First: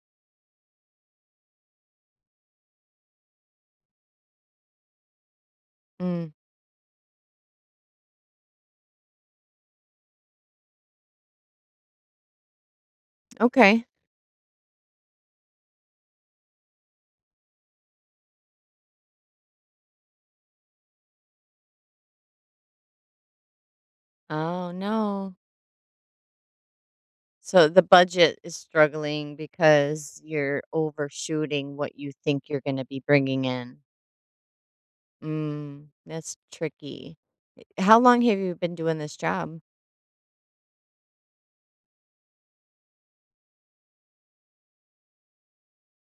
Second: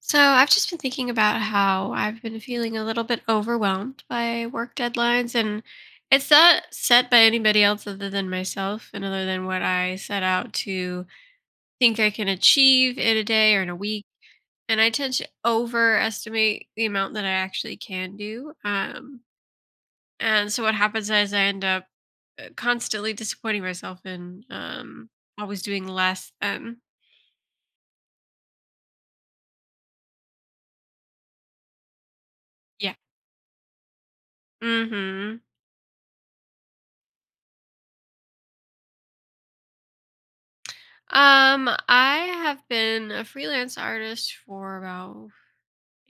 So, I've just been thinking about how I've been feeling a little bit overwhelmed by work deadlines, and it's Mm, not set by anybody else other than myself and other than what I set out to think I can achieve in a day or in a okay. week. And I tend to overestimate the amount that I actually can do. And so, what happens is I end up constantly disappointing myself and Oh, um, no. always doing less than. So the budget is struggling because you're overshooting what you think you're going to Yeah. be bringing in. Mm hmm. Mm, that's tricky. How long have you been doing this job? I have been a freelance artist for about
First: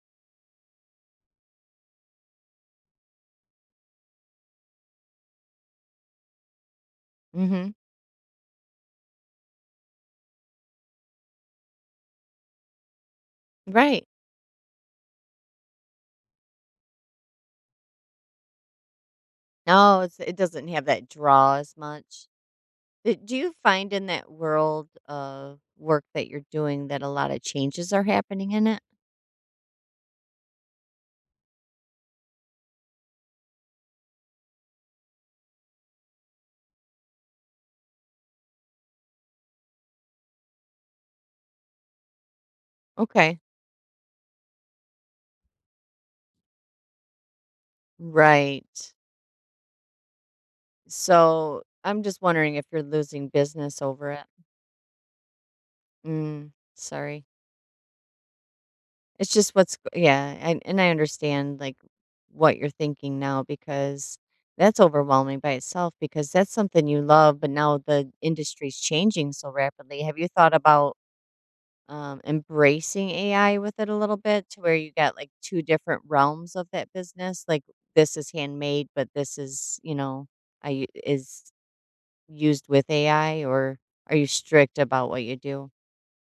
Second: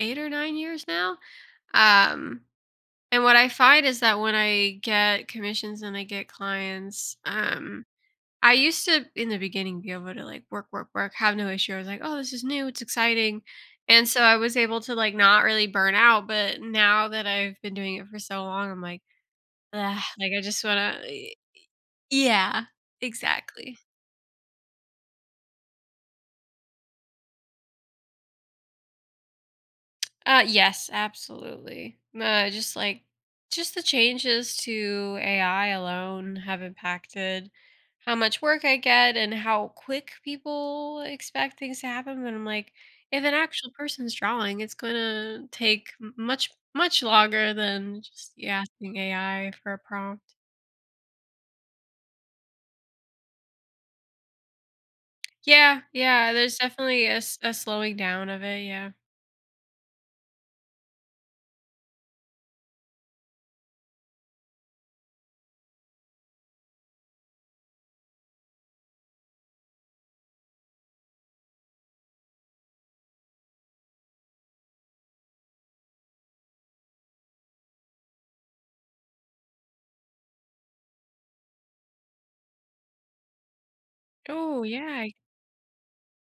8 or 9 years now. Um, and what I find is that when I get commissions and I get clients, Hmm. I used to in the beginning be able to like work, have no issue. I was like, oh, this is new, it's exciting. Right. And so I was able to like not really burn out. But now that I've been doing it for so long, I'm like, No, ugh, it's, like it I just doesn't have wanna, that draw as much. yeah, Do you exactly. find in that world of work that you're doing that a lot of changes are happening in it? Yes, absolutely. Just the changes to AI alone have impacted how much work I get and how quick people expect things to happen. But I'm like, if an Okay. actual person's drawing, it's going to take much longer than just you Right. asking AI for a prompt. So I'm just wondering if you're losing business over it. Yeah, yeah. Mm, There's definitely a, sorry. s- a slowing down of it. Yeah. It's just what's g Yeah, and I understand, like, what you're thinking now because that's overwhelming by itself because that's something you love, but now the industry's changing so rapidly. Have you thought about embracing AI with it a little bit to where you got, like, 2 different realms of that business? Like, this is handmade, but this is, you know, I is used with AI, or are you Oh, strict yeah. about what you do?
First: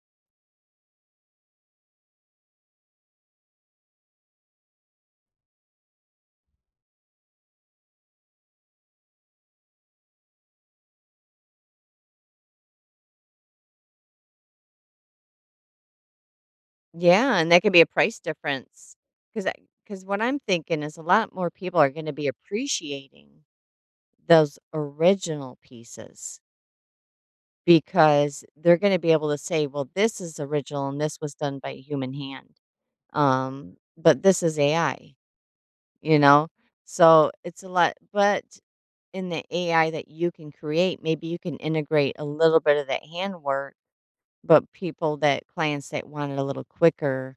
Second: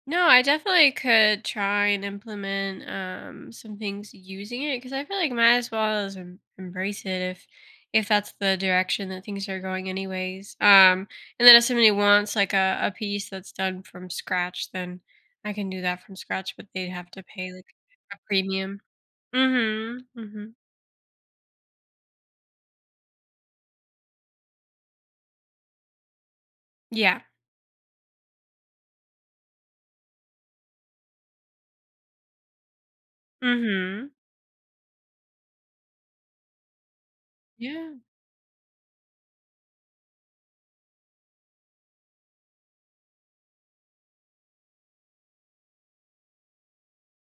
No, I definitely could try and implement some things using it because I feel like might as well embrace it if that's the direction that things are going anyways. And then if somebody wants like a piece that's done from scratch, then I can do that from scratch, but they'd have to Yeah, and pay that like could be a a price premium. difference, because because Mm-hmm. what I'm Mm-hmm. thinking is a lot more people are gonna be appreciating those original pieces Yeah. because they're gonna be able to say, "Well, this is original and this was done by a human hand, Mm-hmm. but this is AI," you know? So, it's a Yeah. lot, but in the AI that you can create, maybe you can integrate a little bit of that handwork. But people that clients that want it a little quicker,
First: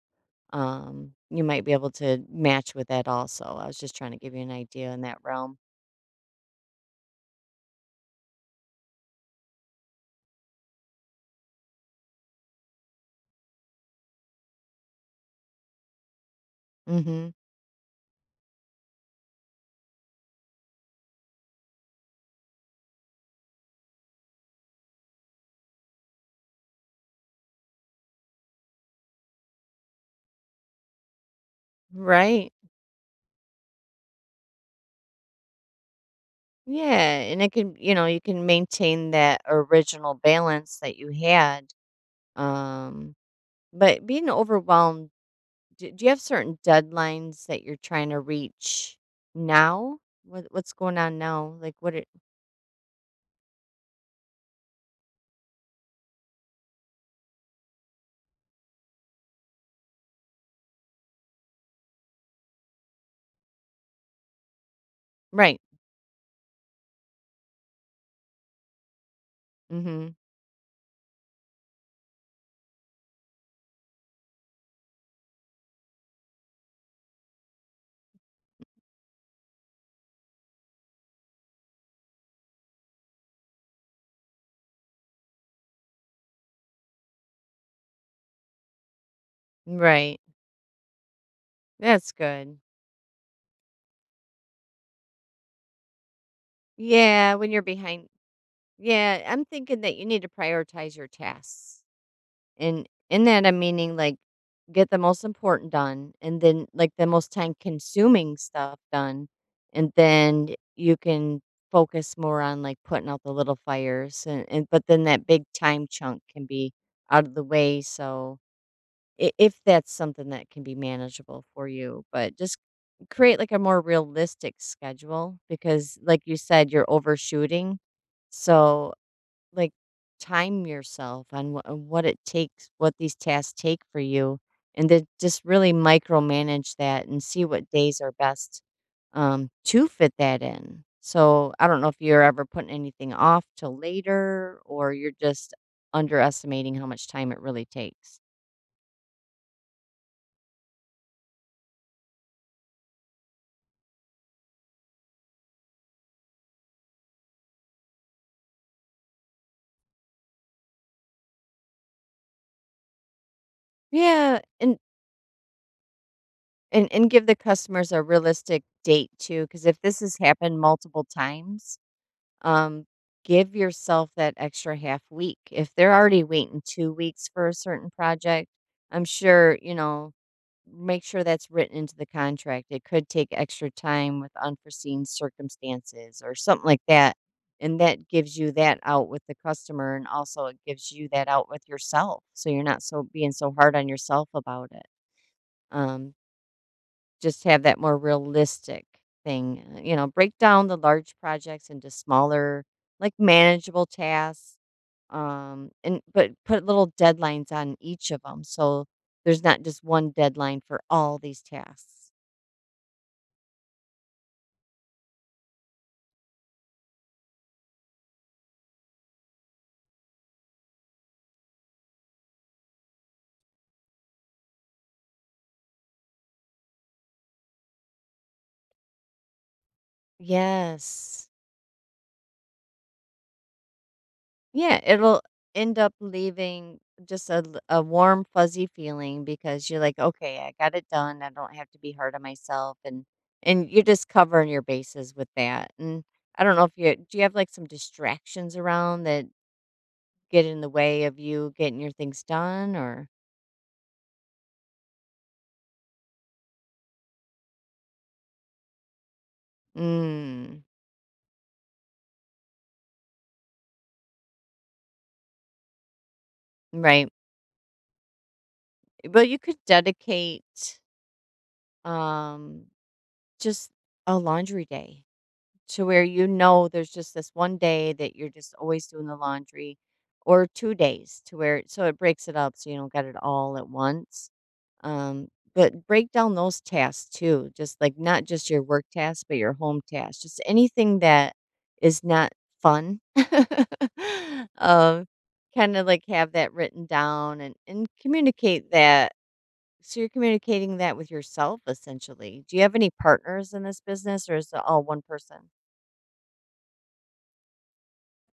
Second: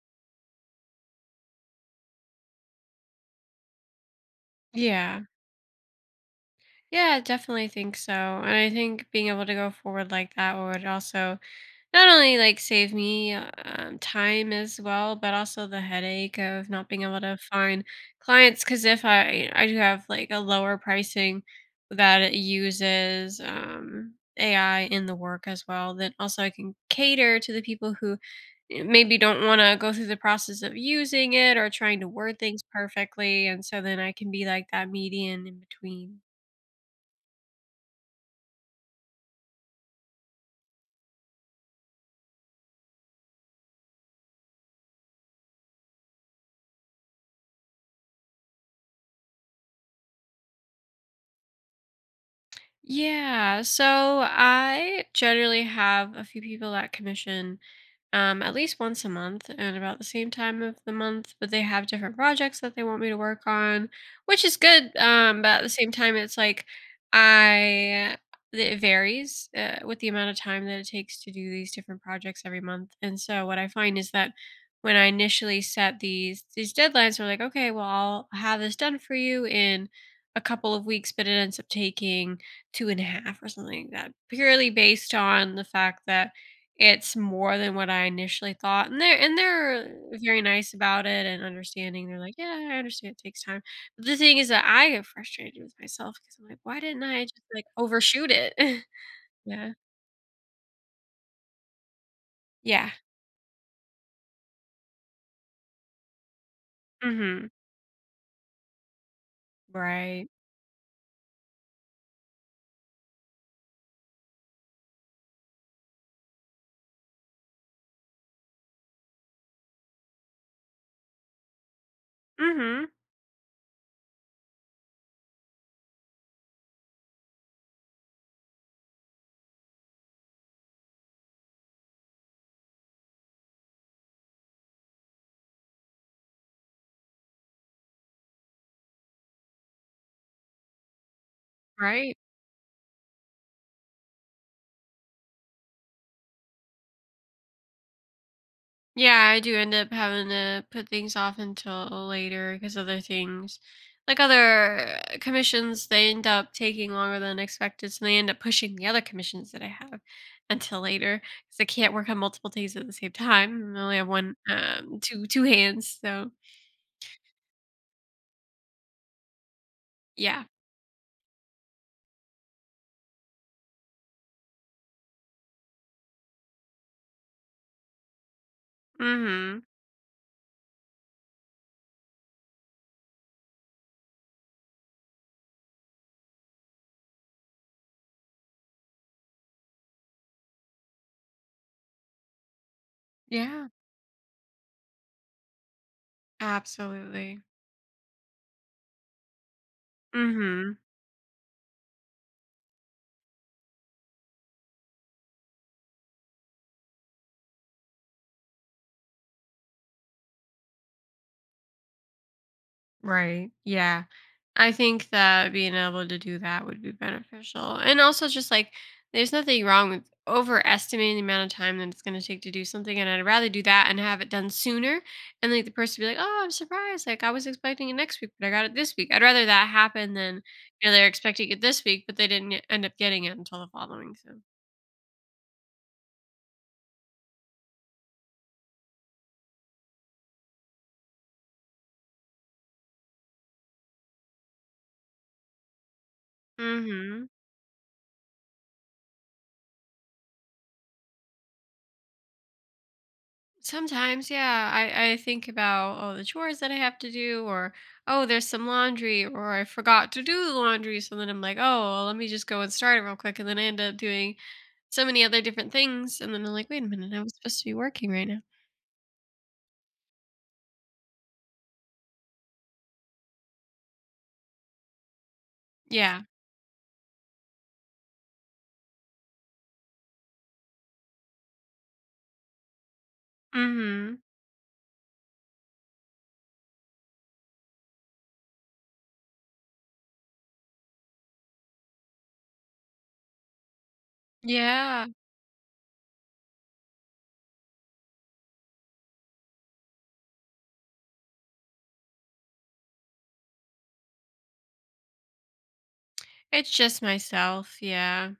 you might be able to match with that also. I was just trying to give you an idea in that Yeah. realm. Yeah, I definitely think so. And I think being able to go forward like that would also not only like save me time as well, but also the headache of not being able Mhm. to find clients. Because if I do have like a lower pricing that it uses AI in the work as well, then also I can cater to the people who maybe don't want to go through the process of using it or trying to word Right. things perfectly, and so then I can be like that median in between. Yeah, and it can, you know, you can maintain that original balance that you had. Um, but being overwhelmed, do you have certain deadlines that you're trying to reach now? What what's going on now? Like what it Yeah, so I generally have a few people that commission, at least once a month and about the same time of the month, but they have different projects that they want me to work on, which is good. But Right. at the same time, it's like I it varies with the Mhm. amount of time that it takes to do these different projects every month. And so what I find is that when I initially set these deadlines, we're like, okay, well, I'll have this done for you in a couple of weeks, but it ends up taking two and a half or something like that, purely based on the fact that it's more than what I initially thought, and they're Right. very nice about it and understanding. That's They're like, good. "Yeah, I understand it takes time." But the thing is that I get frustrated with myself because 'cause I'm like, "Why didn't I Yeah, just, when you're like, behind overshoot it?" Yeah, I'm Yeah. thinking that you need to prioritize your tasks. And Yeah. in that I'm meaning like get the most important done and then like the most Mhm. time consuming stuff done. And Right. then you can focus more on like putting out the little fires and, but then that big time chunk can be out of the way. So if that's something that can be manageable for you, but just Mhm. create like a more realistic schedule because like you said, you're overshooting. So, like, time yourself on wha on what it takes, what these tasks take for you, and then just really micromanage that and see what days are best, to fit that in. So, I don't know if Right. you're ever putting anything off till later or you're just underestimating how much time it really takes. Yeah, I do end up having to put things off until later because other things, like other commissions, they end up taking longer than expected. So they end up pushing the other commissions that I have until later because I can't work on multiple things at the same time. I only have one, Yeah, and um, two, two hands. So and and give the customers a realistic date too, because if this has yeah. happened multiple times, um, give yourself that extra half week. If they're already waiting 2 weeks for a certain project, I'm sure, Mm-hmm. you know, make sure that's written into the contract. It could take extra time with unforeseen circumstances or something like that. And that gives you that out with the customer. And also, it gives you that out with yourself. So you're not so being so Yeah. hard on yourself about it. Um, Absolutely. just have that more realistic thing, you know, break down Mm-hmm. the large projects into smaller, like, manageable tasks, and but put little deadlines on each of them so there's not just one deadline for all these tasks. Right. Yeah. I think that being able to do that would be beneficial. And also just like there's nothing wrong with overestimating the amount of time that it's going to take to do something and I'd rather do that and have it done sooner and like the person be like, "Oh, I'm surprised. Like I was expecting it next week, but I got it this week." I'd rather that happen than you know they're Yes. expecting it this week, but they didn't end up getting it until the following. So. Yeah, it'll end up leaving just a warm, fuzzy feeling because you're like, okay, I got it done. I don't have to be hard on myself, and you're just covering your bases with that. And I don't know if you do you Mhm. have like some distractions around that get in the way of you getting your things done, or Sometimes, yeah, I think about oh the chores that I have to do, or oh there's some laundry, or I forgot to do the mm, laundry, so then I'm like, oh well, let me just go and start it real quick, and then I end up doing so many other different things, and then I'm like, wait a right? minute, I was supposed to be working right now. But you could dedicate um just a laundry day to where Yeah. you know there's just this one day that you're just always doing the laundry, or 2 days to where, so it breaks it up so you don't get it all at Mm-hmm. once. Um, but break down those tasks too, just like not just your work tasks, but your home tasks, just anything that is not fun. Um, Yeah. Kinda like have that written down and communicate that. So you're communicating that with yourself essentially. Do you have any partners in this business or is it all one person? It's just myself. Yeah.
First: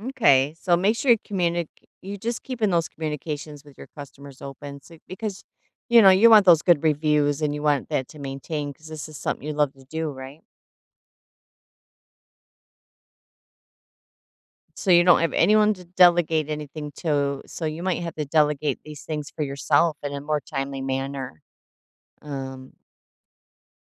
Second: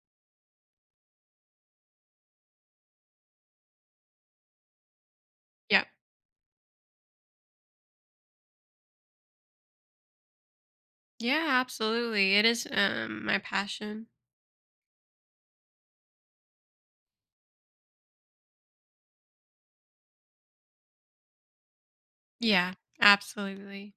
Okay, so make sure you communicate. You just keeping those communications with your customers open, so because Yep. you know you want those good reviews and you want that to maintain because this is something you love to do, right? Yeah. Absolutely. It is my passion. So you don't have anyone to delegate anything to, so you might have to delegate these things for yourself in a more timely manner. Um, Yeah. Absolutely.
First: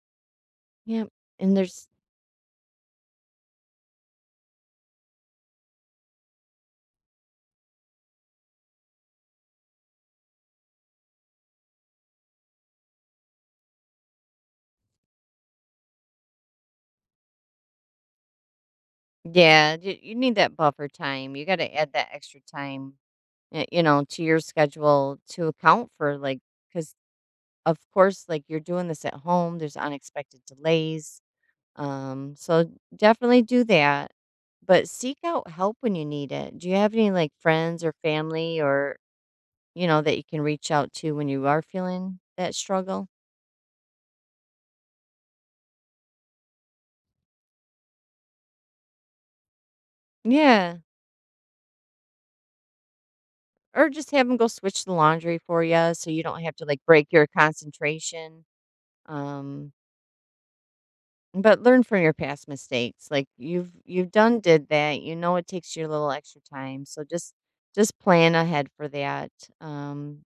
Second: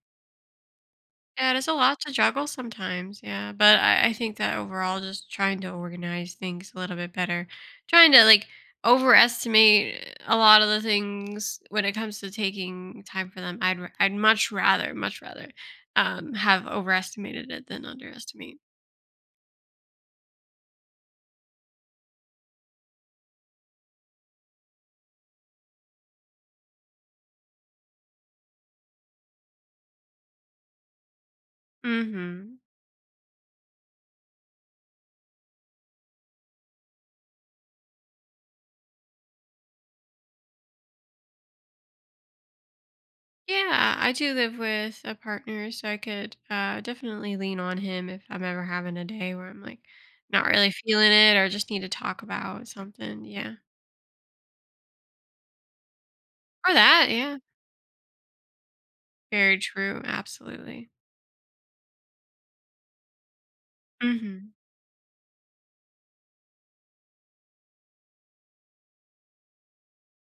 yeah, and Yeah, it's a there's lot to juggle sometimes. Yeah. But I think that overall, just trying to organize things a little bit better, trying to like overestimate a lot of the things when it comes to taking time for them. I'd much rather have overestimated it than underestimate. Yeah, you need that buffer time. You got to add that extra time, you know, to your schedule to account for like, because of course, like you're doing this at home, there's unexpected delays. Um, Mm-hmm. so definitely do that, but seek out help when you need it. Do you have any like friends or family or, you know, that you can reach out to when you are feeling that struggle? Yeah, I do live with a partner, so I could definitely lean on him if I'm ever having a day where I'm like not really Yeah. feeling it or just need to talk about something. Yeah. Or just have them go switch the laundry for you so you don't have to Or like break that. your Yeah. concentration. Very Um, true. Absolutely. But learn from your past mistakes, like, you've done Hmm. did that, you know it takes you a little extra time, so just plan ahead for that, um,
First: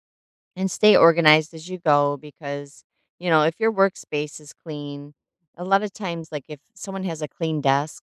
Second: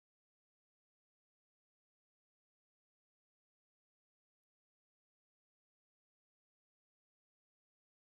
and stay organized as you go because, you know, if your workspace is clean, a lot of times, like, if someone has a clean desk,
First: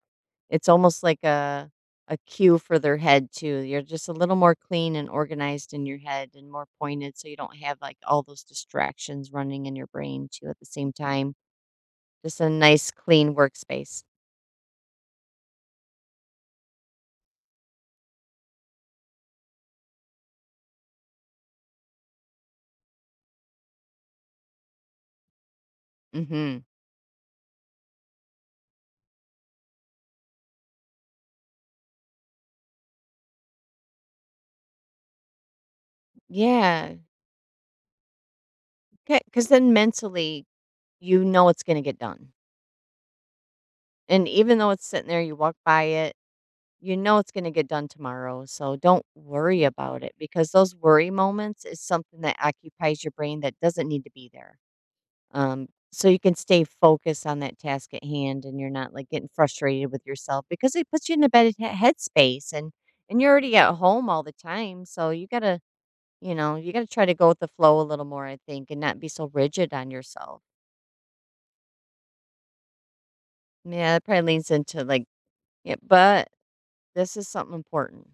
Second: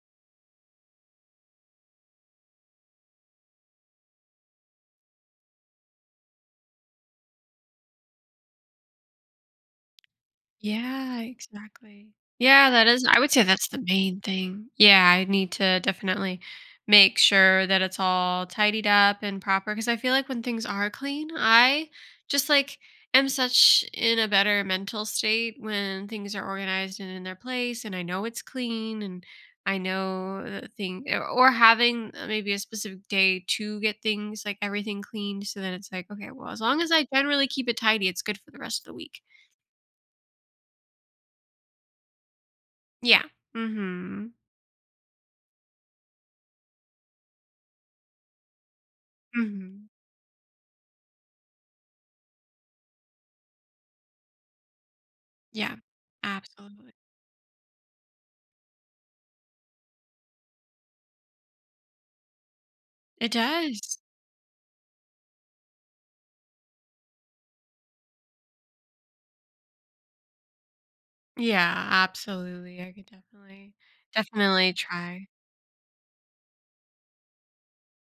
it's almost like a cue for their head too, you're just a little more clean and organized in your head and more pointed so you don't have, like, all those distractions running in your brain too at the same Yeah, time. exactly. Just a Yeah, that nice is, I would clean say that's the workspace. main thing. Yeah, I need to definitely make sure that it's all tidied up and proper because I feel like when things are clean, I just like am such in a better mental state when things are Mhm. organized and in their place and I know it's clean and I know the thing or having maybe a specific day to get things like everything cleaned so then it's like okay, well, as long as Yeah. I generally keep it tidy, it's good for the rest of the week. Because then mentally, you know it's gonna get done, Yeah. and Mhm. even though it's sitting there, you walk by it, you know it's gonna get done tomorrow, so don't worry Mhm. about it because those worry moments is something that occupies your brain that doesn't need to be there. Um, Yeah. so you can stay Absolutely. focused on that task at hand and you're not, like, getting frustrated with yourself because it puts you in a better he headspace and you're It already at does. home all the time, so you gotta. You know, you gotta try to go with the flow a little more, I think, and not be so rigid on yourself. Yeah, absolutely. I could definitely Yeah, it probably leans definitely into like, try. Yeah, but this is something important.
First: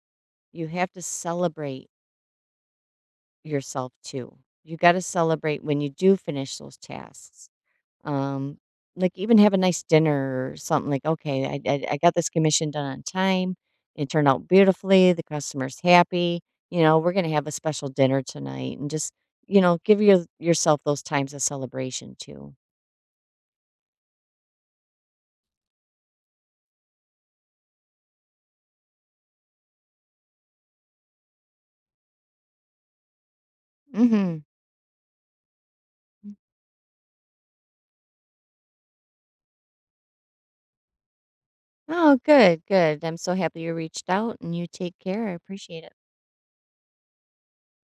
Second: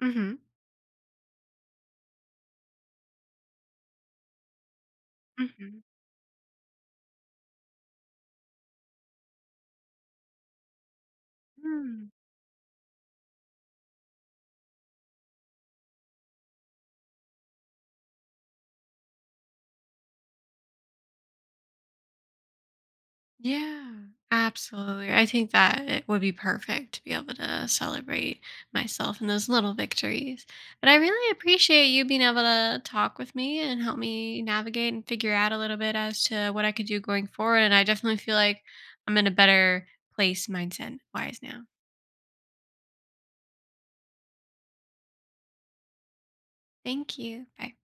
Mhm. You have to celebrate yourself too. You got to celebrate when Mhm. you do finish those tasks. Um, like even have a nice dinner or something. Like, okay, I Mm. got this commission done on time. It turned out beautifully. The customer's happy. You know, we're gonna have a special dinner tonight, and just, you know, give your, yourself those times of celebration too. Yeah. Absolutely. I think that it would be perfect to be able to celebrate myself and those little victories. But I really appreciate you being able to talk with me and help Mm hmm. me navigate and figure out a little bit as to what I could do going forward. And I definitely feel like I'm in a better place mindset wise now. Oh, good, good. I'm so happy you reached out and you take care. I appreciate it. Thank you. Bye.